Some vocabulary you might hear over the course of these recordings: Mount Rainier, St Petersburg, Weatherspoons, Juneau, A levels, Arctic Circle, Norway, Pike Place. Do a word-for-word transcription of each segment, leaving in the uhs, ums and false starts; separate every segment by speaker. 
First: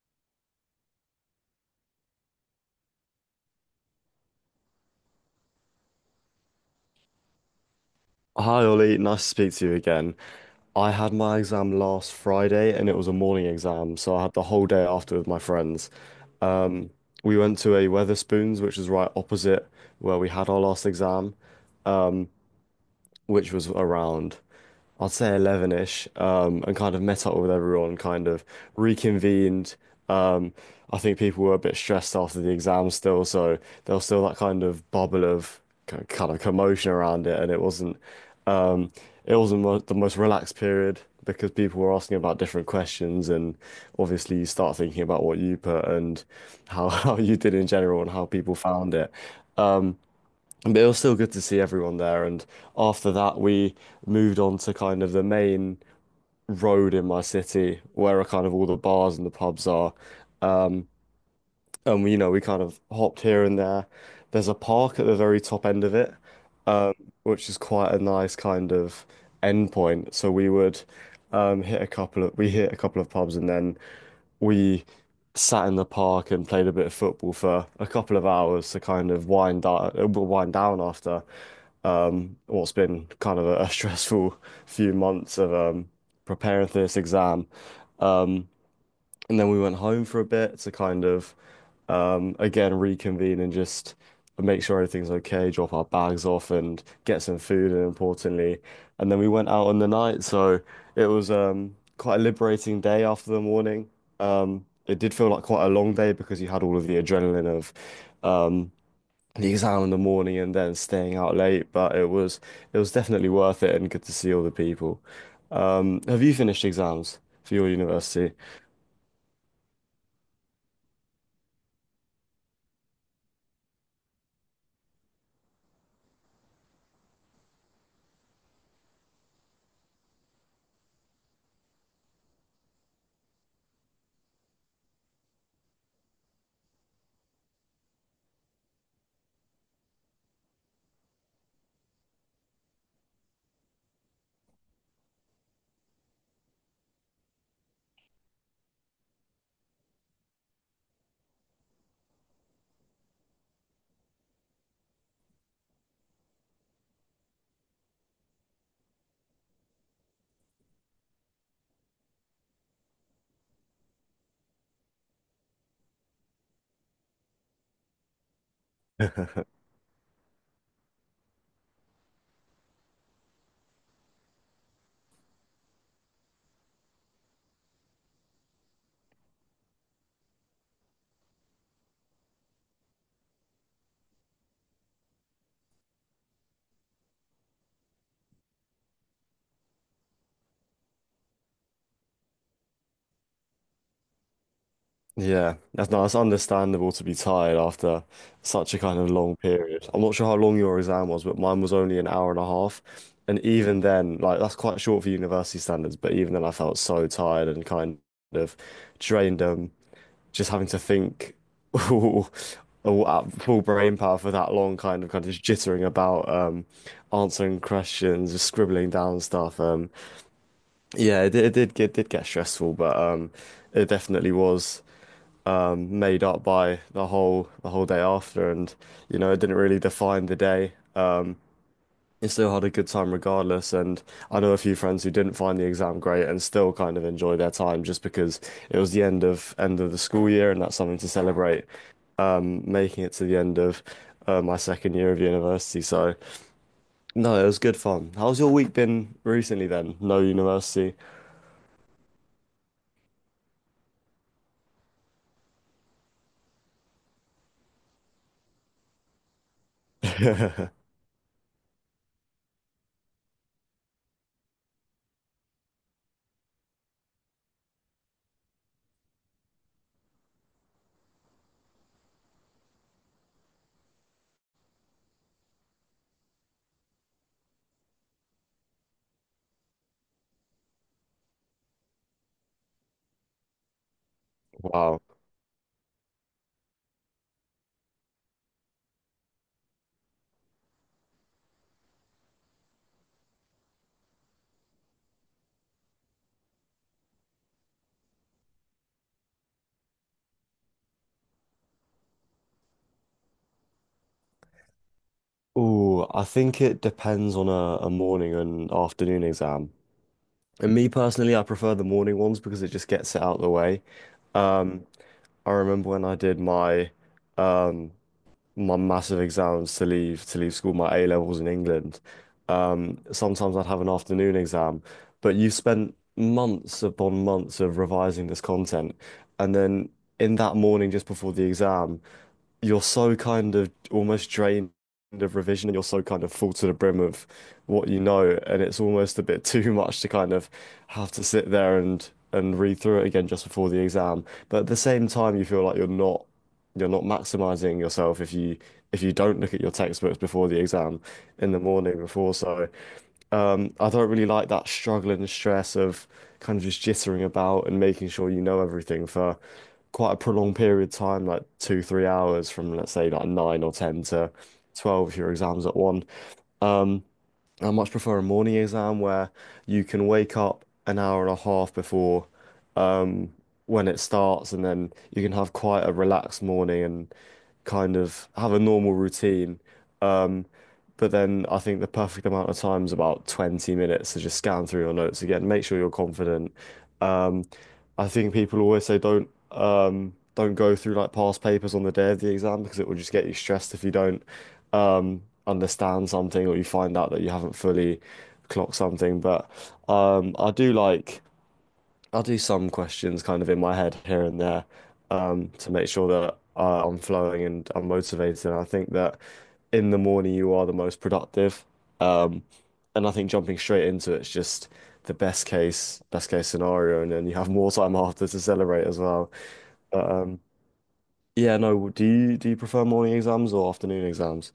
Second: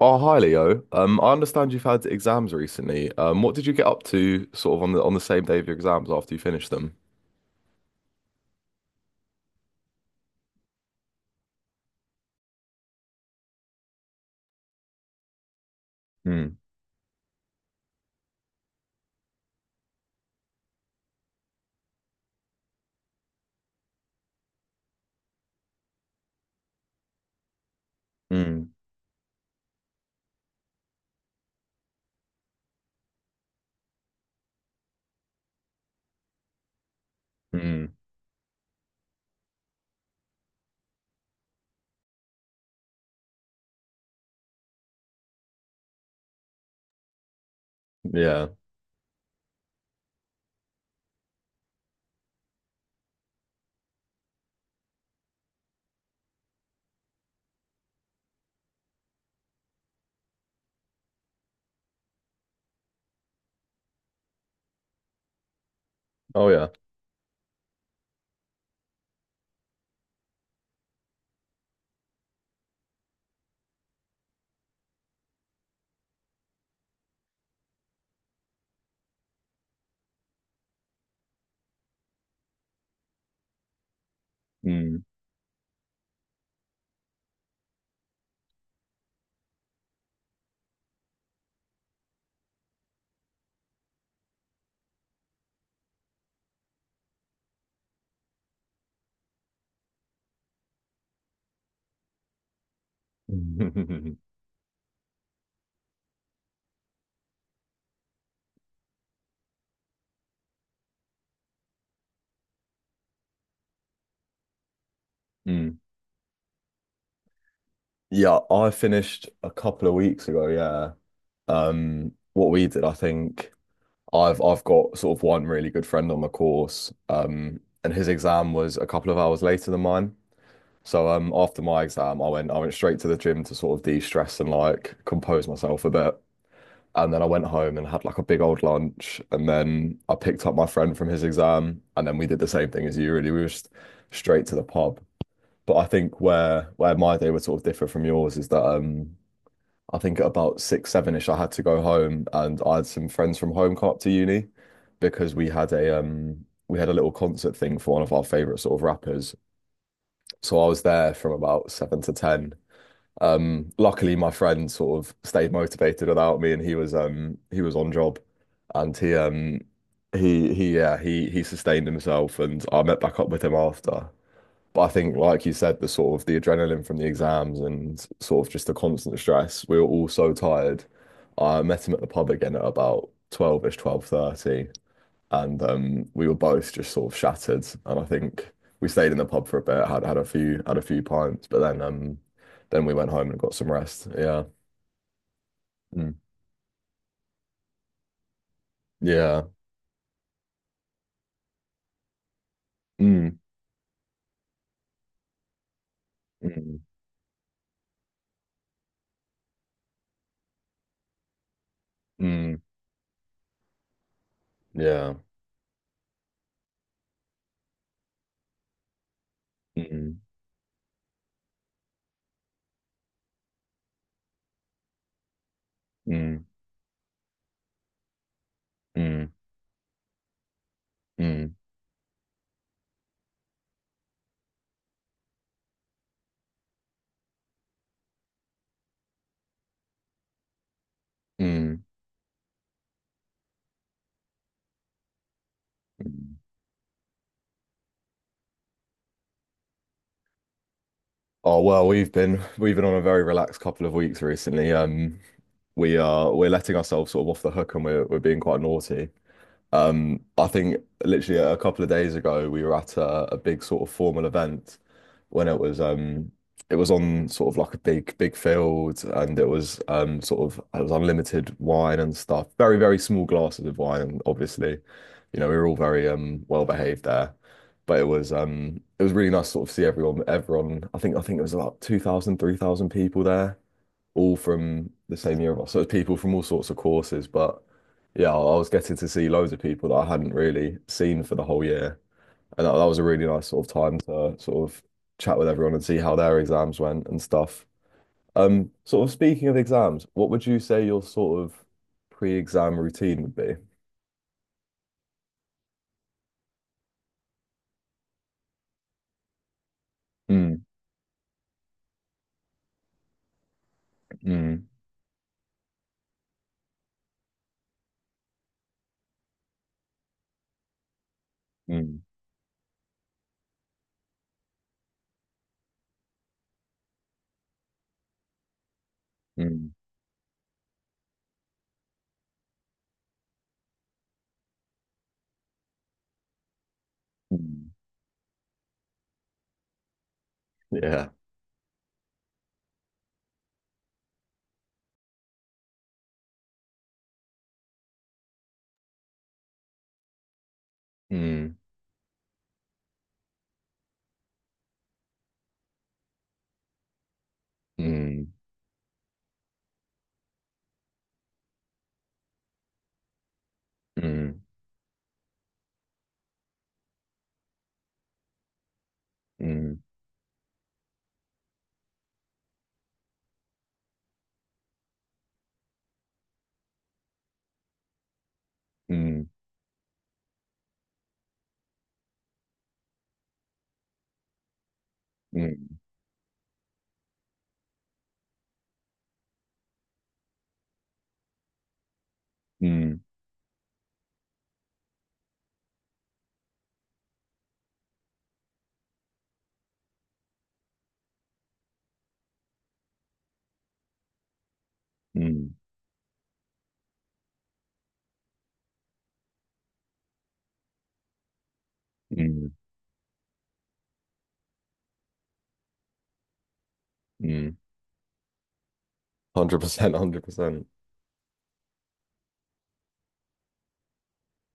Speaker 1: Oh, hi Leo. Um, I understand you've had exams recently. Um, what did you get up to sort of on the on the same day of your exams after you finished them?
Speaker 2: Hi Ollie, nice to speak to you again. I had my exam last Friday and it was a morning exam, so I had the whole day after with my friends.
Speaker 1: Mm.
Speaker 2: Um, we went to a Weatherspoons, which is right opposite where we had our last exam, which was around, I'd say eleven-ish-ish, um, and kind of met up with everyone, kind of
Speaker 1: Mm.
Speaker 2: reconvened. Um, I think people were a bit stressed after the exam still, so there was still that kind of bubble of k- kind of commotion around it, and it
Speaker 1: Mm.
Speaker 2: wasn't, um, it wasn't mo the most relaxed period because people were asking about different questions, and obviously you start thinking about what you put and how how you did in general and how
Speaker 1: Yeah.
Speaker 2: people found it. Um, but it was still good to see everyone there. And after that, we moved on to kind of the main road in my city where are kind of all the bars and the pubs are. Um, and we, you know, we kind of hopped here and there. There's a park at the very top end of it,
Speaker 1: Oh, yeah.
Speaker 2: um, which is quite a nice kind of end point. So we would um, hit a couple of we hit a couple of pubs and then we sat in the park and played a bit of football for a couple of hours to kind of wind down, wind down after um, what's been kind of a, a stressful few
Speaker 1: Mm.
Speaker 2: months of um, preparing for this exam. Um, and then we went home for a bit to kind of, um, again, reconvene and just make sure everything's okay, drop our bags off and get some food and importantly. And then we went out on the night. So it was um, quite a liberating day after the morning. Um, it did feel like quite a long day because you had all of the adrenaline of um, the exam in the morning and then staying out late. But it was it was definitely worth it and good to see all the people.
Speaker 1: Mm.
Speaker 2: Um, have you finished exams for your university?
Speaker 1: Yeah, I finished a couple of weeks ago, yeah. Um, what we did, I think I've I've got sort of one really good friend on the course, um, and his exam was a couple of hours later than mine. So um after my exam I went I went straight to the gym to sort of de-stress and like compose myself a bit. And then I went home and had like a big old lunch. And then I picked up my friend from his exam. And then we did the same thing as you, really. We were just straight to the pub. But I think where where my day would sort of differ from yours is that um I think at about six, seven-ish, I had to go home and I had some friends from home come up to uni because we had a um we had a little concert thing for one of our favorite sort of rappers. So I was there from about seven to ten. Um, luckily, my friend sort of stayed motivated without me, and he was um he was on job, and he um he he yeah he he sustained himself, and I met back up with him after. But I think, like you said, the sort of the adrenaline from the exams and sort of just the constant stress, we were all so tired. I met him at the pub again at about twelve-ish, twelve thirty, and um, we were both just sort of shattered. And I think we stayed in the pub for a bit, had had a few had a few pints, but then um, then we went home and got some rest. Yeah.
Speaker 2: Yeah, that's no,
Speaker 1: Mm.
Speaker 2: that's understandable to be tired after such a kind of long
Speaker 1: Yeah.
Speaker 2: period. I'm not sure how long your exam was, but mine was only an hour and a half.
Speaker 1: Mm.
Speaker 2: And even then, like that's quite short for university standards, but even then I felt
Speaker 1: Mm.
Speaker 2: so tired and kind of drained um just having to think all,
Speaker 1: Mm.
Speaker 2: all at full brain power for that long, kind of
Speaker 1: Yeah.
Speaker 2: kind of just jittering about um answering questions, just scribbling down stuff. Um
Speaker 1: Mm.
Speaker 2: yeah, it, did- it did get did get stressful, but um it definitely was made up
Speaker 1: Mm.
Speaker 2: by the whole the whole day after and you
Speaker 1: Mm.
Speaker 2: know it didn't really define the day.
Speaker 1: Mm.
Speaker 2: You still had a good time regardless and I know a few friends who didn't find the exam great and still kind of enjoy their time just because it was the end of end of the school year and that's something to celebrate.
Speaker 1: Mm.
Speaker 2: Um, making it to the end of uh, my second year of university, so
Speaker 1: Mm.
Speaker 2: no, it was good fun. How's your week been recently then? No university.
Speaker 1: Oh well, we've been we've been on a very relaxed couple of weeks recently. Um, we are we're letting ourselves sort of off the hook, and we're we're being quite naughty. Um, I think literally a couple of days ago we were at a, a big sort of formal event when it was um it was on sort of like a big big field and it was um sort of it was unlimited wine and stuff. Very, very small glasses of wine, and obviously, you know, we were all very um well behaved there. But it was um it was really nice to sort of see everyone. everyone I think I think it was about two thousand, three thousand people there, all from
Speaker 2: Wow.
Speaker 1: the same year of us. So it was people from all sorts of courses, but yeah, I I was getting to see loads of people that I hadn't really seen for the whole year. And that, that was a really nice sort of time to sort of chat with everyone and see how their exams went and stuff. Um, sort of speaking of exams, what would you say your sort of pre-exam routine would be?
Speaker 2: Ooh, I think it depends on a, a morning and afternoon exam.
Speaker 1: Mm.
Speaker 2: And me personally, I prefer the morning ones because it just gets it out of the way.
Speaker 1: Mm.
Speaker 2: Um, I remember when I did my um, my massive exams to leave to leave school, my A levels in England.
Speaker 1: Mm.
Speaker 2: Um, sometimes I'd have an afternoon exam, but you spent months upon months of revising this content, and
Speaker 1: Mm.
Speaker 2: then in that morning just before the exam, you're so kind of almost drained of revision, and you're so kind of full to the brim of
Speaker 1: Mm.
Speaker 2: what you know, and it's almost a bit too much to kind of
Speaker 1: Yeah.
Speaker 2: have to sit there and and read through it again just before the exam. But at the same time, you feel like you're not you're not maximizing yourself if you if you don't look at your textbooks before the exam in
Speaker 1: Mm.
Speaker 2: the morning before. So um, I don't really like that struggle and stress of kind of just jittering about and making
Speaker 1: Mm.
Speaker 2: sure you know everything for quite a prolonged period of time, like two, three hours from let's say like nine or ten to
Speaker 1: Mm.
Speaker 2: twelve if your exam's at one. Um, I much prefer a morning exam where
Speaker 1: Mm.
Speaker 2: you can wake up an hour and a half before um, when it starts, and then you can have quite a relaxed morning and kind of have a normal
Speaker 1: Mm.
Speaker 2: routine. Um, but then I think the perfect amount of time is about twenty minutes to just scan through your notes again, make sure
Speaker 1: Mm.
Speaker 2: you're confident. Um, I think people always say don't um, don't go through like past papers on the day of the exam
Speaker 1: Mm.
Speaker 2: because it will
Speaker 1: Mm.
Speaker 2: just get you stressed if you don't um, understand something or you find out that you haven't fully clocked something. But um, I do like. I'll do some questions kind of in my head here and there um,
Speaker 1: Mm.
Speaker 2: to make sure that uh, I'm flowing and I'm motivated. And I think that in the morning you are the most productive. Um,
Speaker 1: Mm.
Speaker 2: and I think jumping straight into it's just the best case, best case scenario. And then you have
Speaker 1: Mm.
Speaker 2: more time after to celebrate as well.
Speaker 1: one hundred percent,
Speaker 2: But um,
Speaker 1: one hundred percent.
Speaker 2: yeah, no, do you do you prefer morning exams or afternoon exams?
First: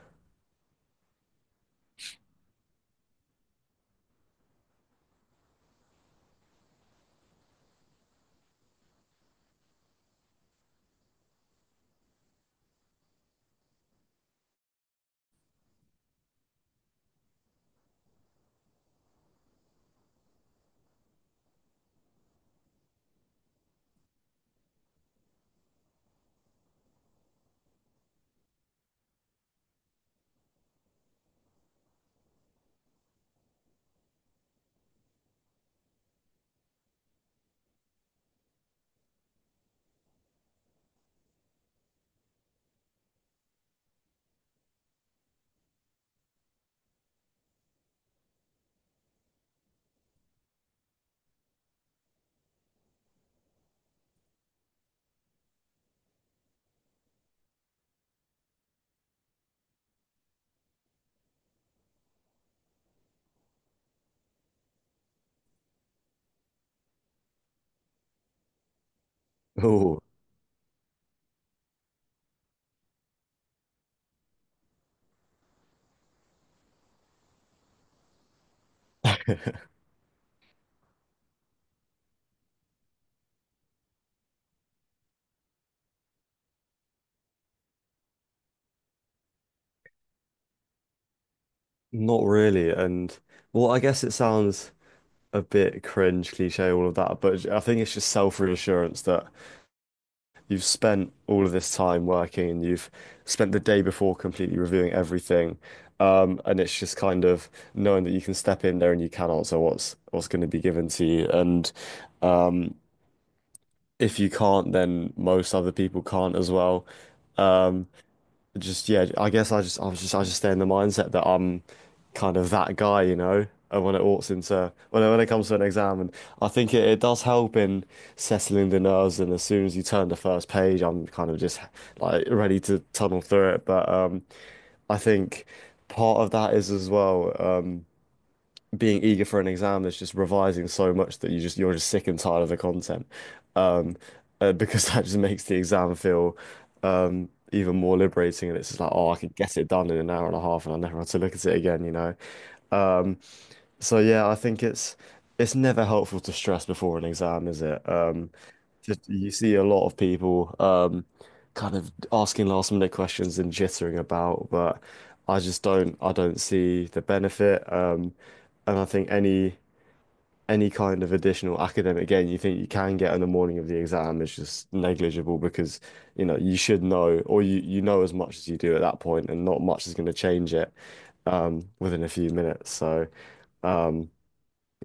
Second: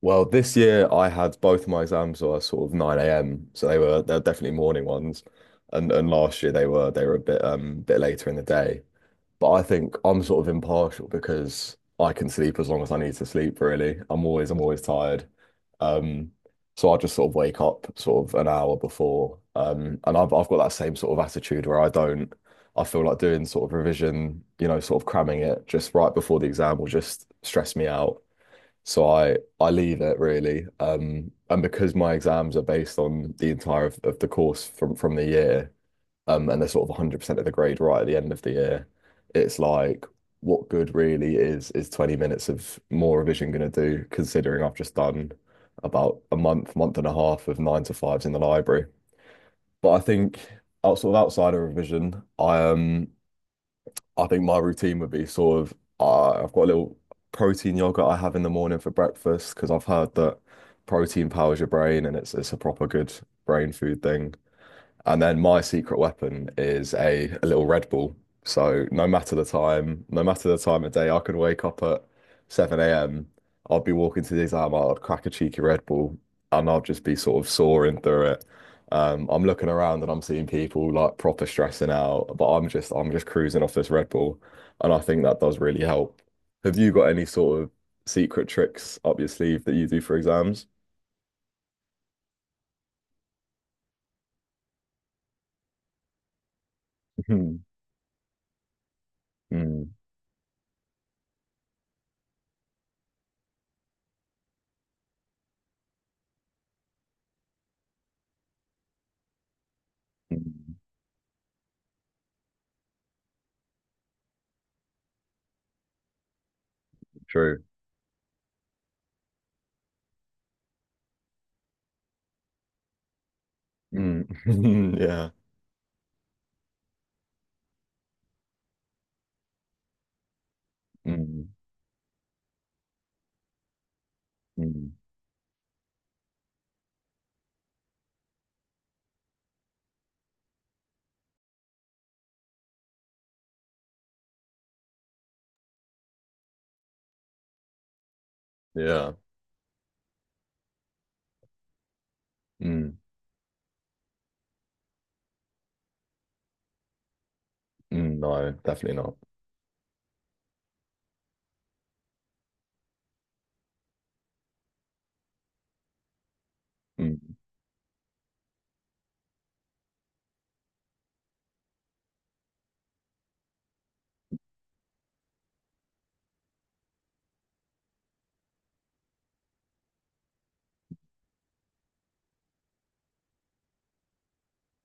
Speaker 1: Well, this year I had both of my exams were sort of nine a m. So they were they're definitely morning ones. And and last year they were they were a bit um bit later in the day. But I think I'm sort of impartial because I can sleep as long as I need to sleep, really. I'm always I'm always tired. Um so I just sort of wake up sort of an hour before. Um and I've I've got that same sort of attitude where I don't, I feel like doing sort of revision, you know, sort of cramming it just right before the exam will just stress me out. So I I leave it really, um, and because my exams are based on the entire of, of the course from from the year, um, and they're sort of one hundred percent of the grade right at the end of the year, it's like what good really is is twenty minutes of more revision going to do, considering I've just done about a month, month and a half of nine to fives in the library. But I think out sort of outside of revision, I um I think my routine would be sort of uh, I've got a little protein yogurt I have in the morning for breakfast because I've heard that protein powers your brain and it's it's a proper good brain food thing. And then my secret weapon is a, a little Red Bull. So no matter the
Speaker 2: Oh,
Speaker 1: time, no matter the time of day, I can wake up at seven a m. I'll be walking to the exam, I'll crack a cheeky Red Bull and I'll just be sort of soaring through it. Um, I'm looking around and I'm seeing people like proper stressing out, but I'm just I'm just cruising off this Red Bull. And I think that does really help. Have you got any sort of secret tricks up your sleeve that you do for exams?
Speaker 2: not really. And well, I guess it sounds a bit cringe, cliche, all of that, but I think it's just self-reassurance that
Speaker 1: Mm.
Speaker 2: you've spent all of this time working and you've spent the day before completely reviewing everything. Um, and it's just kind of knowing that you can step in there and you can answer what's what's going to be
Speaker 1: Mm.
Speaker 2: given to you. And um, if you can't, then most other people can't as well.
Speaker 1: True.
Speaker 2: Um, just yeah, I guess I just I was just I just stay in the mindset that I'm kind of that guy, you know. And when it
Speaker 1: Mm.
Speaker 2: walks into when it, when it
Speaker 1: Yeah.
Speaker 2: comes to an exam, and I think it, it does help in settling the nerves. And as soon as you turn the first page, I'm kind of
Speaker 1: Mm.
Speaker 2: just like ready to tunnel through it. But um,
Speaker 1: Mm.
Speaker 2: I think part of that is as well. Um, being eager for an exam that's just revising so much that you just you're just sick and tired of the content. Um, uh, because that just makes the exam feel um even more liberating and it's just like, oh,
Speaker 1: Yeah.
Speaker 2: I could get it done in an hour and a half and I never have to look at it again, you know.
Speaker 1: Mm.
Speaker 2: Um, so yeah, I think it's it's never helpful to stress before an exam, is it?
Speaker 1: Mm.
Speaker 2: Um,
Speaker 1: No, definitely
Speaker 2: just-
Speaker 1: not.
Speaker 2: you see a lot of people um, kind of asking last minute questions and jittering about, but I just don't I don't see the
Speaker 1: Mm.
Speaker 2: benefit. Um, and I think any any kind of additional academic gain you think you can get on the morning of the exam is just negligible because you know you should know or you you know as much as you do at that point, and not much is going to change it um, within a few minutes. So. Um,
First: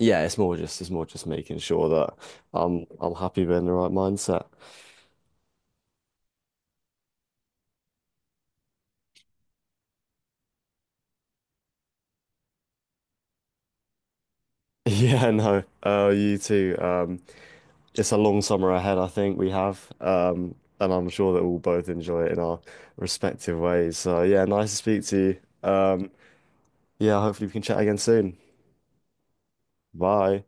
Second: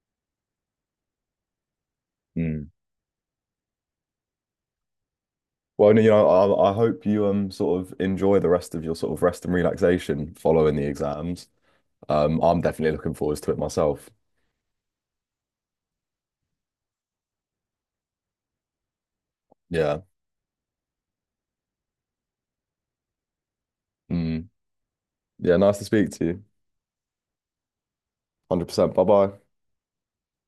Speaker 2: yeah, it's more just it's more just making sure that
Speaker 1: Mm.
Speaker 2: I'm I'm happy being in the right mindset.
Speaker 1: Well, you know, I, I hope you um sort of enjoy the rest of your sort of rest and relaxation following the exams. Um, I'm definitely looking forward to it myself.
Speaker 2: Yeah, no. Uh, you too. Um, it's a long summer ahead, I think we have.
Speaker 1: Yeah.
Speaker 2: Um, and I'm sure that we'll both enjoy it in our respective ways. So yeah,
Speaker 1: Mm.
Speaker 2: nice to speak to
Speaker 1: Yeah,
Speaker 2: you.
Speaker 1: nice to speak
Speaker 2: Um,
Speaker 1: to you.
Speaker 2: yeah, hopefully we can chat again soon.
Speaker 1: one hundred percent. Bye bye.
Speaker 2: Bye.